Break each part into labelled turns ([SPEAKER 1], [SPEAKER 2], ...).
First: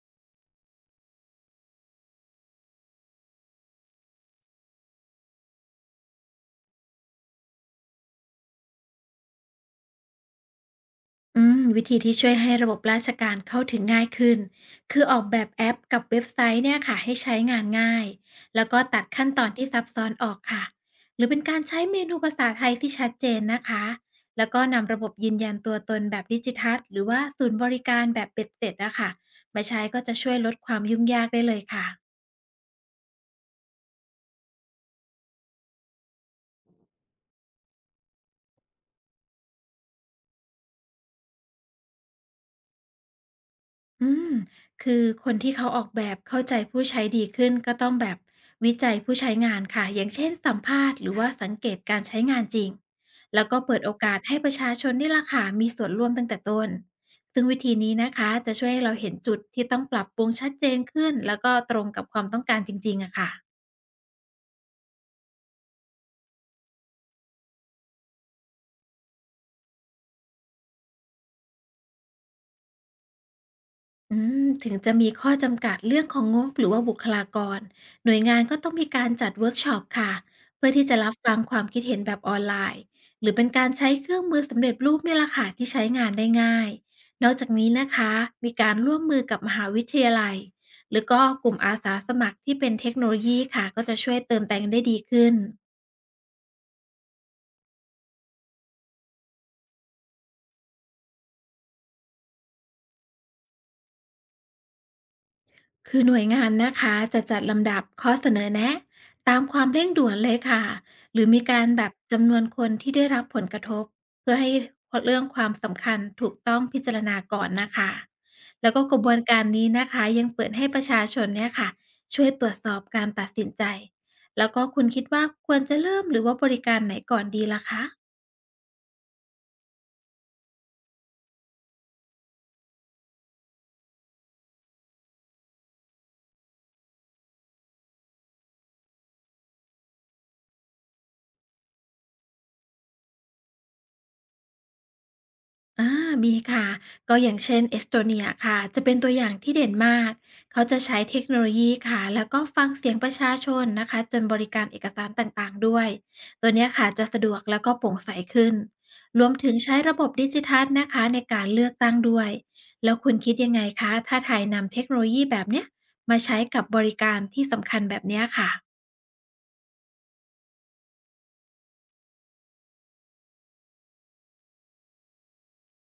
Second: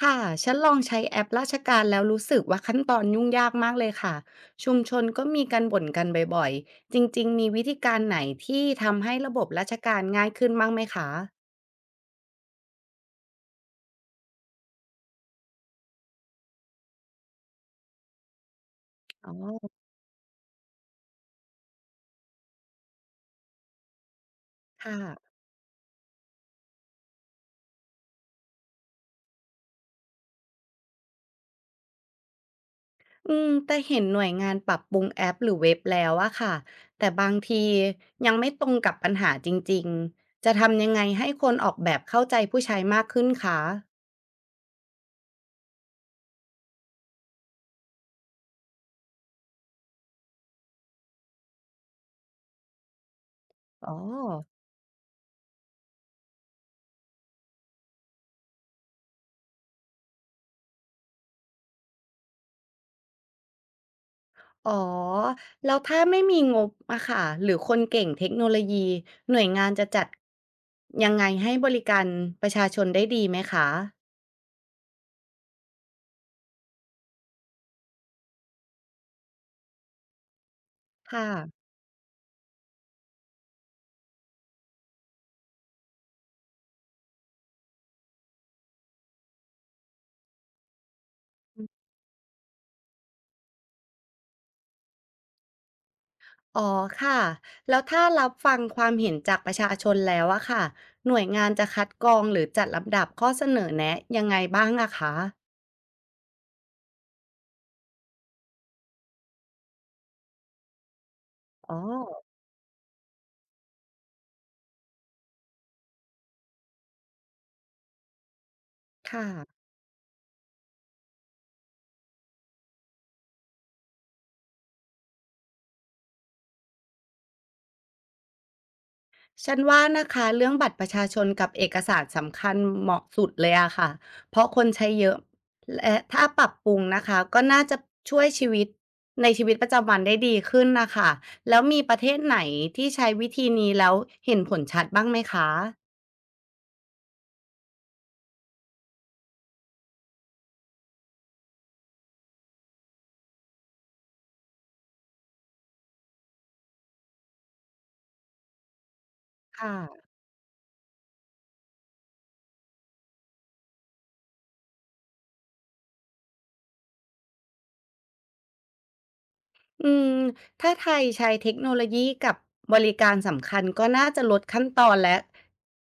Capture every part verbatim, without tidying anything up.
[SPEAKER 1] ค่ะฉันลองใช้แอปราชการแล้วรู้สึกว่าขั้นตอนยุ่งยากมากเลยค่ะชุมชนก็มีการบ่นกันบ่อยๆจริงๆมีวิธีการไหนที่ทำให้ระบบราชการง่ายขึ้นบ้างไหมคะ
[SPEAKER 2] อืมวิธีที่ช่วยให้ระบบราชการเข้าถึงง่ายขึ้นคือออกแบบแอปกับเว็บไซต์เนี่ยค่ะให้ใช้งานง่ายแล้วก็ตัดขั้น
[SPEAKER 1] อ๋อ
[SPEAKER 2] ตอนที่ซับซ้อนออกค่ะหรือเป็นการใช้เมนูภาษาไทยที่ชัดเจนนะคะแล้วก็นำ
[SPEAKER 1] ค่ะ
[SPEAKER 2] ระบบยืนยันตัวตนแบบดิจิทัลหรือว่าศูนย์บริการแบบเป็ดเสร็จนะคะมาใช้ก็จะช่วยลดความยุ่งยากได้เลยค่ะ
[SPEAKER 1] อืมแต่เห็นหน่วยงานปรับปรุงแอปหรือเว็บแล้วอะค่ะแต่บางทียังไม่ตรงกับปัญหาจริงๆจะทำยังไงให้คนออกแบบเข้าใจผู้ใช้มากขึ้นคะ
[SPEAKER 2] อืมคือคนที่เขาออกแบบเข้าใจผู้ใช้ดีขึ้นก็ต้องแบบวิจัยผู้ใช้งานค่ะอย่างเช่นสัมภาษณ์หรือว่าสังเกตการใช้งานจริงแล้วก็เปิด
[SPEAKER 1] อ๋อ
[SPEAKER 2] โอกาสให้ประชาชนนี่ล่ะค่ะมีส่วนร่วมตั้งแต่ต้นซึ่งวิธีนี้นะคะจะช่วยให้เราเห็นจุดที่ต้องปรับปรุงชัดเจนขึ้นแล้วก็ตรงกับความต้องการจริงๆอะค่ะ
[SPEAKER 1] อ๋อ แล้วถ้าไม่มีงบอะค่ะหรือคนเก่งเทคโนโลยี หน่วยงานจะจัดยังไงให้บริการประชาชนได้ดีไหมคะ
[SPEAKER 2] อืมถึงจะมีข้อจำกัดเรื่องของงบหรือว่าบุคลากรหน่วยงานก็ต้องมีการจัดเวิร์กช็อปค่ะเพื่อที่จะรับ
[SPEAKER 1] ค่ะ
[SPEAKER 2] ฟังความคิดเห็นแบบออนไลน์หรือเป็นการใช้เครื่องมือสำเร็จรูปเนี่ยแหละค่ะที่ใช้งานได้ง่ายนอกจากนี้นะคะมีการร่วมมือกับมหาวิทยาลัยหรือก็กลุ่มอาสาสมัครที่เป็นเทคโนโลยีค่ะก็จะช่วยเติมแต่งได้ดีขึ้น
[SPEAKER 1] อ๋อค่ะ แล้วถ้ารับฟังความเห็นจากประชาชนแล้วอะค่ะหน่วยงานจะคัดกรองหรือจัดลำดับข้อเสนอแนะยังไงบ้างอะคะ
[SPEAKER 2] คือหน่วยงานนะคะจะจัดลำดับข้อเสนอแนะตามความเร่งด่วนเลยค่ะหรือมีการ
[SPEAKER 1] อ๋อ
[SPEAKER 2] แบบจำนวนคนที่ได้รับผลกระทบเพื่อให้เรื่องความสำคัญถูกต้องพิจารณาก่อนนะคะแล้วก็กระบวน
[SPEAKER 1] ค่ะ
[SPEAKER 2] การนี้นะคะยังเปิดให้ประชาชนเนี่ยค่ะช่วยตรวจสอบการตัดสินใจแล้วก็คุณคิดว่าควรจะเริ่มหรือว่าบริการไหนก่อนดีล่ะคะ
[SPEAKER 1] ฉันว่านะคะเรื่องบัตรประชาชนกับเอกสารสำคัญเหมาะสุดเลยอะค่ะเพราะคนใช้เยอะและถ้าปรับปรุงนะคะก็น่าจะช่วยชีวิตในชีวิตประจำวันได้ดีขึ้นนะคะแล้วมีประเทศไหนที่ใช้วิธีนี้แล้วเห็นผลชัดบ้างไหมคะ
[SPEAKER 2] อามีค่ะก็อย่างเช่นเอสโตเนียค่ะจะเป็นตัวอย่างที่เด่นมากเขาจะใช้เทคโนโลยีค่ะแล้วก็ฟังเสียงประชาชนนะคะจนบริการเอกสารต่างๆด้วยตัวเนี้ยค่ะจะสะดวกแล้วก็โปร่งใสขึ้นรวมถึง
[SPEAKER 1] ค่ะ
[SPEAKER 2] ใช้ระบบดิจิทัลนะคะในการเลือกตั้งด้วยแล้วคุณคิดยังไงคะถ้าไทยนำเทคโนโลยีแบบเนี้ยมาใช้กับบริการที่สำคัญแบบเนี้ยค่ะ
[SPEAKER 1] อืมถ้าไทยใช้เทคโนโลยีกับบริการสำคัญก็น่าจะลดขั้นตอนและ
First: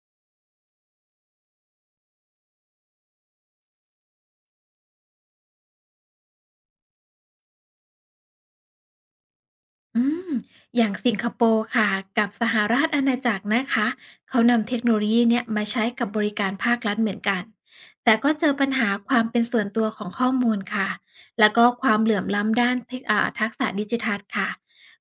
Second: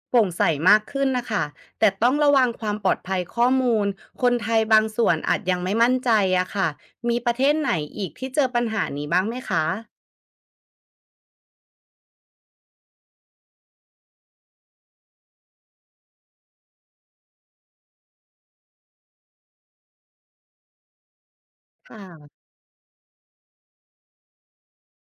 [SPEAKER 1] โปร่งใสมากขึ้นนะคะแต่ต้องระวังความปลอดภัยข้อมูลคนไทยบางส่วนอาจยังไม่มั่นใจอะค่ะมีประเทศไหนอีกที่เจอปัญหานี้บ้างไหมคะ
[SPEAKER 2] อืมอย่างสิงคโปร์ค่ะกับสหราชอาณาจักรนะคะเขานำเทคโนโลยีเนี่ยมาใช้กับบริการภาครัฐเหมือนกันแต่ก็เจอปัญหาความเป็นส่วนตัวของข้อมูลค่ะแล้วก็ค
[SPEAKER 1] ค
[SPEAKER 2] วามเหลื่อม
[SPEAKER 1] ่ะ
[SPEAKER 2] ล้ำด้านเทคอ่าทักษะดิจิทัลค่ะ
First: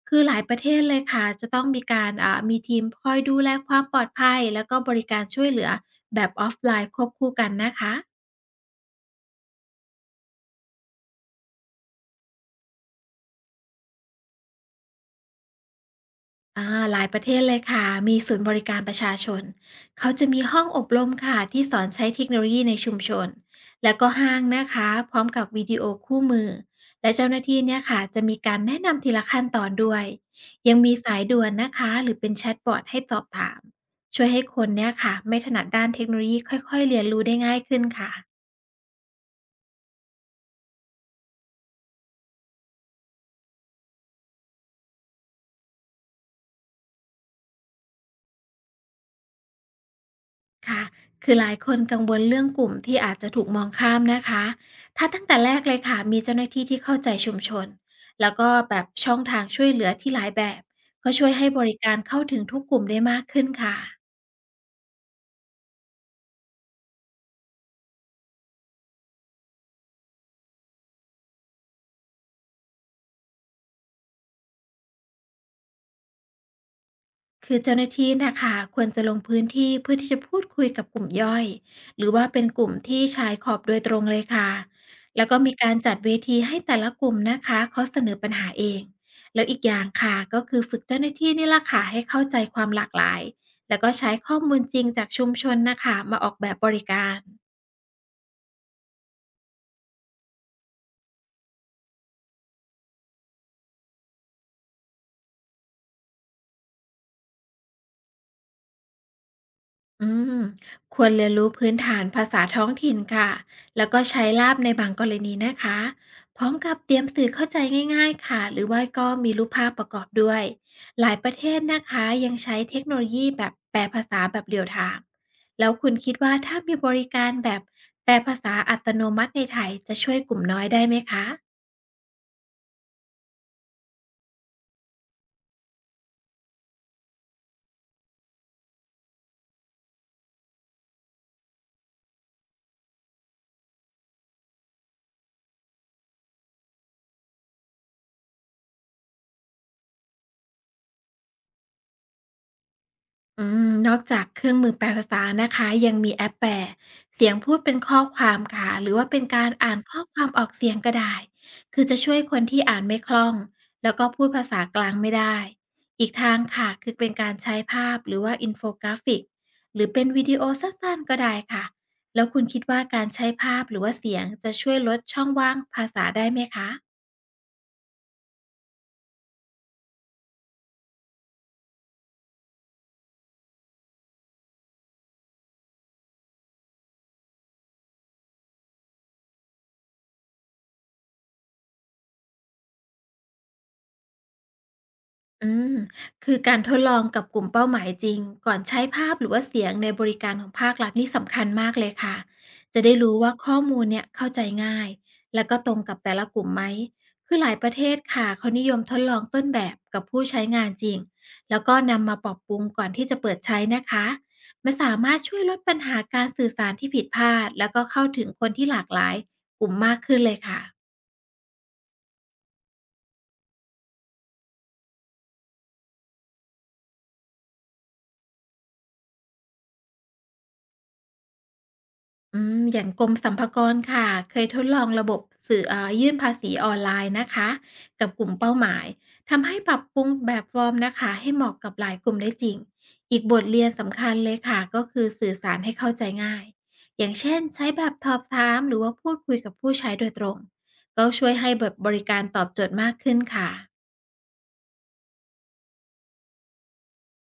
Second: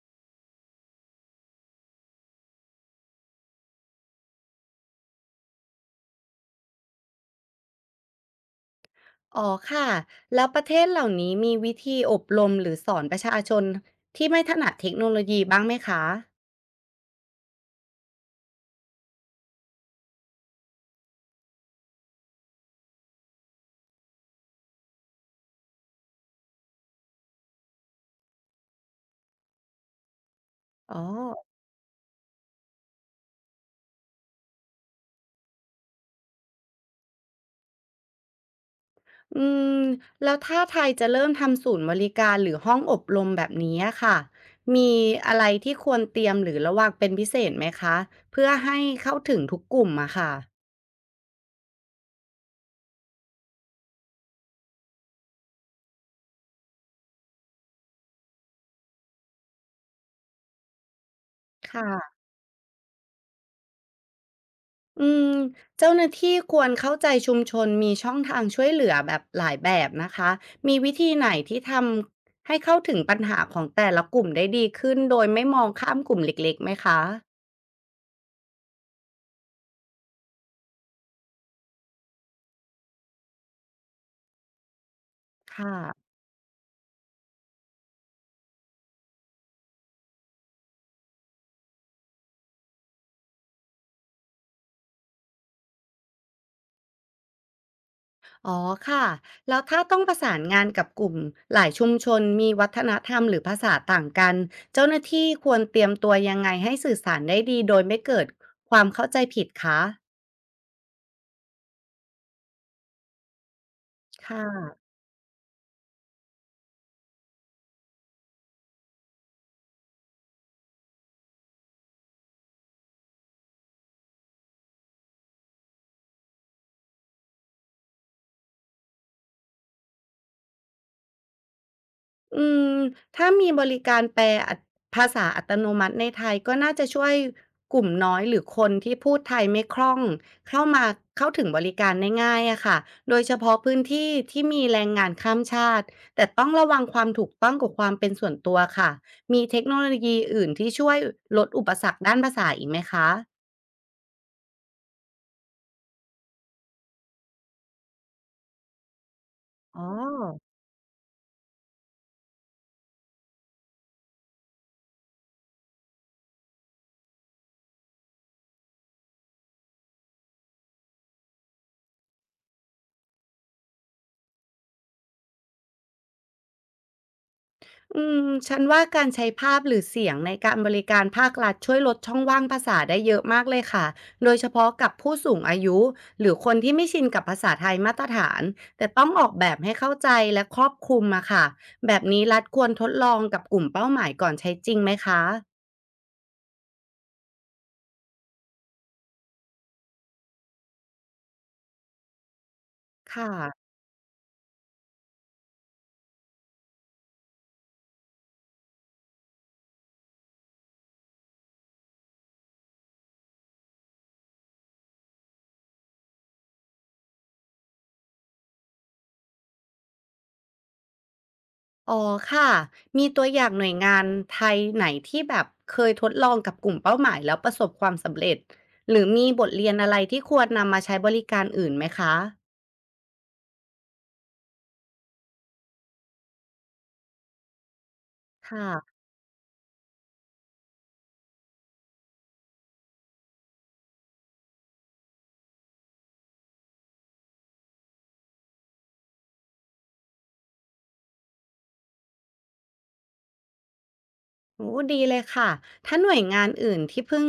[SPEAKER 2] คือหลายประเทศเลยค่ะจะต้องมีการอ่ามีทีมคอยดูแลความปลอดภัยแล้วก็บริการช่วยเหลือแบบออฟไลน์ควบคู่กันนะคะ
[SPEAKER 1] อ๋อค่ะแล้วประเทศเหล่านี้มีวิธีอบรมหรือสอนประชาชนที่ไม่ถนัดเทคโนโลยีบ้างไหมคะ
[SPEAKER 2] อาหลายประเทศเลยค่ะมีศูนย์บริการประชาชนเขาจะมีห้องอบรมค่ะที่สอนใช้เทคโนโลยีในชุมชนแล้วก็ห้างนะคะ พร้อมกับวิดีโอคู่มือ และเจ้าหน้าที่เนี่ยค่ะจะมีการแนะนำทีละขั้นตอนด้วยยังมี
[SPEAKER 1] อ๋อ
[SPEAKER 2] สายด่วนนะคะหรือเป็นแชทบอตให้สอบถามช่วยให้คนเนี่ยค่ะไม่ถนัดด้านเทคโนโลยีค่อยๆเรียนรู้ได้ง่ายขึ้นค่ะ
[SPEAKER 1] อืมแล้วถ้าไทยจะเริ่มทำศูนย์บริการหรือห้องอบรมแบบนี้อะค่ะมีอะไรที่ควรเตรียมหรือระวังเป็นพิเศษไหมคะเพื่อให้เข้าถึงทุกกลุ่มอะค่ะ
[SPEAKER 2] ค่ะคือหลายคนกังวลเรื่องกลุ่มที่อาจจะถูกมองข้ามนะคะ ถ้าตั้งแต่แรกเลยค่ะมีเจ้าหน้าที่ที่เข้าใจชุมชน แล้วก็แบบช่องทางช่วยเหลือที่หลายแบบ ก็ช่วยให้บริการ
[SPEAKER 1] ค่ะ
[SPEAKER 2] เข้าถึงทุกกลุ่มได้มากขึ้นค่ะ
[SPEAKER 1] อืมเจ้าหน้าที่ควรเข้าใจชุมชนมีช่องทางช่วยเหลือแบบหลายแบบนะคะมีวิธีไหนที่ทำให้เข้าถึงปัญหาของแต่ละกลุ่มได้ดีขึ้นโดยไม่มองข้ามกลุ่มเล็กๆไหมคะ
[SPEAKER 2] คือเจ้าหน้าที่นะคะควรจะลงพื้นที่เพื่อที่จะพูดคุยกับกลุ่มย่อยหรือว่าเป็นกลุ่มที่ชายขอบโดยตรงเลยค่ะแล้วก็มี
[SPEAKER 1] ค่ะ
[SPEAKER 2] การจัดเวทีให้แต่ละกลุ่มนะคะเขาเสนอปัญหาเองแล้วอีกอย่างค่ะก็คือฝึกเจ้าหน้าที่นี่ละค่ะให้เข้าใจความหลากหลายแล้วก็ใช้ข้อมูลจริงจากชุมชนนะคะมาออกแบบบริการ
[SPEAKER 1] อ๋อค่ะ แล้วถ้าต้องประสานงานกับกลุ่มหลายชุมชนมีวัฒนธรรมหรือภาษาต่างกัน เจ้าหน้าที่ควรเตรียมตัวยังไงให้สื่อสารได้ดีโดยไม่เกิดความเข้าใจผิดคะ
[SPEAKER 2] อืมควรเรียนรู้พื้นฐานภาษาท้องถิ่นค่ะ แล้วก็ใช้
[SPEAKER 1] ค่ะ
[SPEAKER 2] ล่ามในบางกรณีนะคะ พร้อมกับเตรียมสื่อเข้าใจง่ายๆค่ะ หรือว่าก็มีรูปภาพประกอบด้วย หลายประเทศนะคะยังใช้เทคโนโลยีแบบแปลภาษาแบบเรียลไทม์แล้วคุณคิดว่าถ้ามีบริการแบบแปลภาษาอัตโนมัติในไทยจะช่วยกลุ่มน้อยได้ไหมคะ
[SPEAKER 1] อืมถ้ามีบริการแปลอัตภาษาอัตโนมัติในไทยก็น่าจะช่วยกลุ่มน้อยหรือคนที่พูดไทยไม่คล่องเข้ามาเข้าถึงบริการได้ง่ายอะค่ะโดยเฉพาะพื้นที่ที่มีแรงงานข้ามชาติแต่ต้องระวังความถูกต้องกับความเป็นส่วนตัวค่ะมีเทคโนโลยีอื่นที่ช่วยลดอุปสรรคด้านภาษาอีกไหมคะ
[SPEAKER 2] อืมนอกจากเครื่องมือแปลภาษานะคะยังมีแอปแปลเสียงพูดเป็นข้อความค่ะหรือว่าเป็นการอ่า
[SPEAKER 1] อ๋
[SPEAKER 2] น
[SPEAKER 1] อ
[SPEAKER 2] ข้อความออกเสียงก็ได้คือจะช่วยคนที่อ่านไม่คล่องแล้วก็พูดภาษากลางไม่ได้อีกทางค่ะคือเป็นการใช้ภาพหรือว่าอินโฟกราฟิกหรือเป็นวิดีโอสั้นๆก็ได้ค่ะแล้วคุณคิดว่าการใช้ภาพหรือว่าเสียงจะช่วยลดช่องว่างภาษาได้ไหมคะ
[SPEAKER 1] อืมฉันว่าการใช้ภาพหรือเสียงในการบริการภาครัฐช่วยลดช่องว่างภาษาได้เยอะมากเลยค่ะ โดยเฉพาะกับผู้สูงอายุหรือคนที่ไม่ชินกับภาษาไทยมาตรฐาน แต่ต้องออกแบบให้เข้าใจและครอบคลุมอะค่ะ แบบนี้รัฐควรทดลองกับกลุ่มเป้าหมายก่อนใช้จริงไหมคะ
[SPEAKER 2] อืมคือการทดลองกับกลุ่มเป้าหมายจริงก่อนใช้ภาพหรือว่าเสียงในบริการของภาครัฐนี่สำคัญมากเลยค่ะจะได้รู้
[SPEAKER 1] ค่ะ
[SPEAKER 2] ว่าข้อมูลเนี่ยเข้าใจง่ายแล้วก็ตรงกับแต่ละกลุ่มไหมคือหลายประเทศค่ะเขานิยมทดลองต้นแบบกับผู้ใช้งานจริงแล้วก็นำมาปรับปรุงก่อนที่จะเปิดใช้นะคะมันสามารถช่วยลดปัญหาการสื่อสารที่ผิดพลาดแล้วก็เข้าถึงคนที่หลากหลายกลุ่มมากขึ้นเลยค่ะ
[SPEAKER 1] อ๋อค่ะ มีตัวอย่างหน่วยงานไทยไหนที่แบบเคยทดลองกับกลุ่มเป้าหมายแล้วประสบความสำเร็จหรือมีบทเรียนอะไรที่ควรนำมาใช้บริการอื่นไหมคะ
[SPEAKER 2] อืมอย่างกรมสรรพากรค่ะเคยทดลองระบบสื่อเอ่ายื่นภาษีออนไลน์นะคะกับกลุ่มเป้าห
[SPEAKER 1] ค่ะ
[SPEAKER 2] มายทำให้ปรับปรุงแบบฟอร์มนะคะให้เหมาะกับหลายกลุ่มได้จริงอีกบทเรียนสำคัญเลยค่ะก็คือสื่อสารให้เข้าใจง่ายอย่างเช่นใช้แบบสอบถามหรือว่าพูดคุยกับผู้ใช้โดยตรงก็ช่วยให้แบบบริการตอบโจทย์มากขึ้นค่ะ
[SPEAKER 1] โอ้ดีเลยค่ะถ้าหน่วยงานอื่นที่เพิ่ง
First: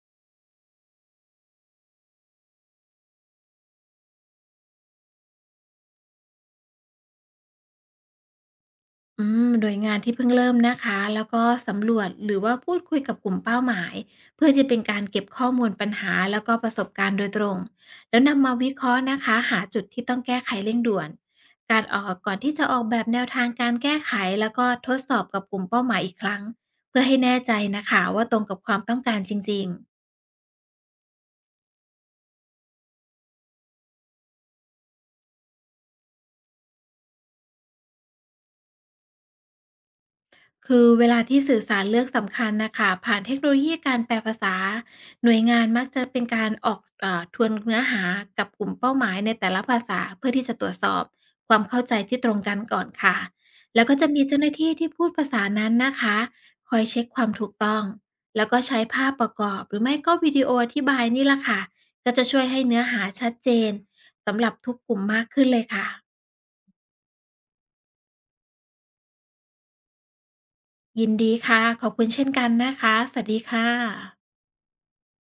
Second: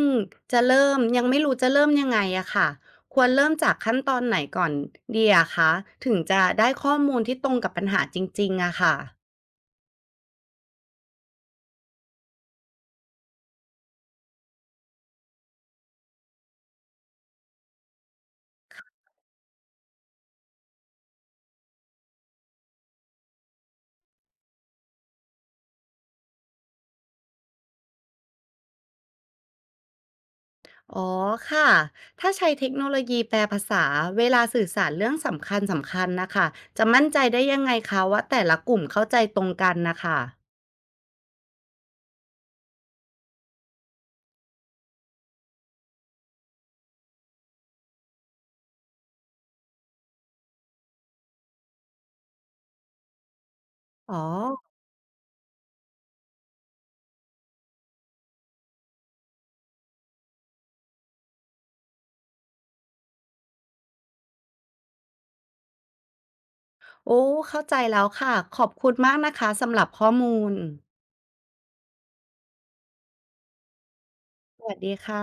[SPEAKER 1] จะเริ่มยังไม่รู้จะเริ่มยังไงอะค่ะควรเริ่มจากขั้นตอนไหนก่อนดีอะคะถึงจะได้ข้อมูลที่ตรงกับปัญหาจริงๆอะค่ะ
[SPEAKER 2] อืมโดยงานที่เพิ่งเริ่มนะคะแล้วก็สำรวจหรือว่าพูดคุยกับกลุ่มเป้าหมายเพื่อจะเป็นการเก็บข้อมูลปัญหาแล้วก็ประสบการณ์โดยตรงแล้วนำมาวิเคราะห์นะคะหาจุดที่ต้องแก้ไขเร่งด่วนการออกก่อนที่จะออกแบบแนวทางการแก้ไขแล้วก็ทดสอบกับกลุ่มเป้าหมายอีกครั้งเพื่อให้แน่ใจนะคะว่าตรงกับความต้องการจริงๆ
[SPEAKER 1] อ๋อค่ะถ้าใช้เทคโนโลยีแปลภาษาเวลาสื่อสารเรื่องสำคัญๆนะคะจะมั่นใจได้ยังไงคะว่าแต่ละกลุ่มเข้าใจตรงกันนะคะ
[SPEAKER 2] คือเวลาที่สื่อสารเรื่องสำคัญนะคะผ่านเทคโนโลยีการแปลภาษาหน่วยงานมักจะเป็นการออกเอ่ทวนเนื้อหากับกลุ่มเป้าหมายในแต่ละภาษาเพื่อที่จะตรวจสอบความเข้าใจที่ตรงกันก่อนค่ะแล้วก็จะ
[SPEAKER 1] อ๋อ
[SPEAKER 2] มีเจ้าหน้าที่ที่พูดภาษานั้นนะคะคอยเช็คความถูกต้องแล้วก็ใช้ภาพประกอบหรือไม่ก็วิดีโออธิบายนี่แหละค่ะก็จะช่วยให้เนื้อหาชัดเจนสำหรับทุกกลุ่มมากขึ้นเลยค่ะ
[SPEAKER 1] โอ้เข้าใจแล้วค่ะขอบคุณมากนะคะสำหรับข้อมูล
[SPEAKER 2] ยินดีค่ะขอบคุณเช่นกันนะคะสวัสดีค่ะ
[SPEAKER 1] สวัสดีค่ะ